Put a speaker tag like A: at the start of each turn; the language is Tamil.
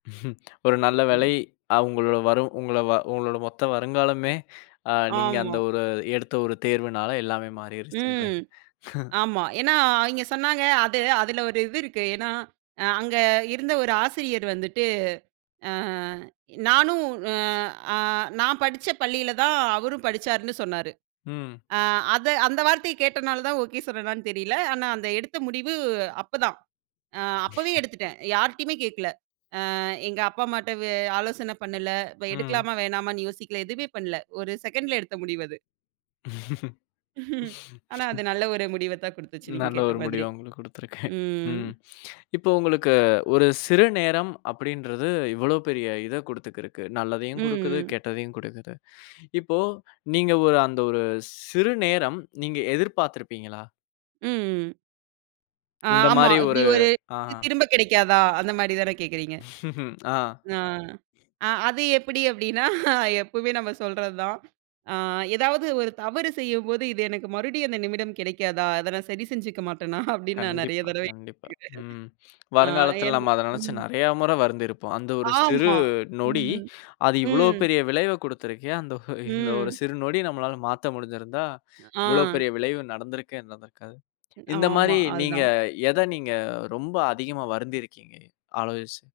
A: ஒரு நல்ல வேலை,
B: ம்.
A: அவுங்களோட வரும் உங்கள உங்களோட மொத்த வருங்காலமே, அ நீங்க அந்த
B: ஆமா.
A: ஒரு எடுத்த ஒரு தேர்வுனால எல்லாமே
B: ம்,
A: மாறிடுச்சுன்றேன்.
B: ஆமா. ஏன்னா, அவைங்க சொன்னாங்க, அது அதுல ஒரு இது இருக்கு. ஏன்னா, அ அங்க இருந்த ஒரு ஆசிரியர் வந்துட்டு, அ நானும் அ ஆ நான் படிச்ச பள்ளியில தான் அவரும் படிச்சாருன்னு சொன்னாரு.
A: ம்.
B: ஆ அத அந்த வார்த்தைய கேட்டனாலதான் ஓகே சொன்னேனான்னு தெரியல! ஆனா அந்த எடுத்த முடிவு அப்பதான். அ அப்பவே எடுத்துட்டேன். யார்ட்டயுமே கேக்கல. அ எங்க அப்பா அம்மாட்ட வ ஆலோசனை பண்ணல, வ
A: ம்.
B: எடுக்கலாமா வேணாமான்னு யோசிக்கல! எதுவுமே பண்ணல. 1 செக்கண்டல எடுத்த முடிவு அது. ஆனா அது நல்ல ஒரு முடிவத்தான் குடுத்துச்சு நீங்கக்
A: நல்ல
B: கேட்ட
A: ஒரு
B: மாதிரி.
A: முடிவா உங்களுக்கு கொடுத்து இருக்கேன்.
B: ம்.
A: ம் இப்போ உங்களுக்கு, ஒரு சிறு நேரம் அப்படின்றது, இவ்வளவு பெரிய இதக் குடுத்துக்குருக்கு.
B: ம்
A: நல்லதையும் குடுக்குது.
B: ம்.
A: கெட்டதையும் குடுக்குது. இப்போ நீங்க ஒரு அந்த ஒரு சிறு நேரம் நீங்க எதிர்பாத்துருப்பீங்களா?
B: ம் ம். அ
A: இந்த
B: ஆமா.
A: மாரி
B: இப்டி
A: ஒரு
B: ஒரு
A: அஹா.
B: திரும்பக் கெடைக்காதா அந்த மாரி தானே கேக்குறீங்க?
A: ஆ.
B: ஆ, அ அது எப்டி அப்டின்னா? எப்பவுமே நாம சொல்றதுதான். ஆ ஏதாவது ஒரு தவறு செய்யம்போது, இது எனக்கு மறுபடியும் அந்த நிமிடம் கிடைக்காதா? அத நான் சரி செஞ்சிக்க மாட்டனா? அப்டின்னு, நான் நெறைய
A: கண்டிப்பா
B: தரவை.
A: கண்டிப்பா, ம்.
B: [unintelligible] ஆ
A: வருங்காலத்துல
B: என்ன
A: நம்ம அத நெனச்சு
B: ம்.
A: நறையா முறை வருந்திருப்போம். அந்த ஒரு சிறு
B: ஆமா.
A: நொடி,
B: ம்
A: அது இவ்வளோ
B: ம்.
A: பெரிய விளைவைக் கொடுத்து இருக்கே! அந்த ஒ இந்த ஒரு
B: ம்.
A: சிறு நொடி நம்மளால மாத்த முடிஞ்சிருந்தா, இவ்வளவு
B: ஆ.
A: பெரிய விளைவு நடந்திருக்கவே நடந்திருக்காது.
B: ம்
A: இந்த
B: ஆமா,
A: மாரி
B: அது
A: நீங்க
B: தான்.
A: எத நீங்க ரொம்ப அதிகமா வருந்திருக்கீங்க? ஆலோசி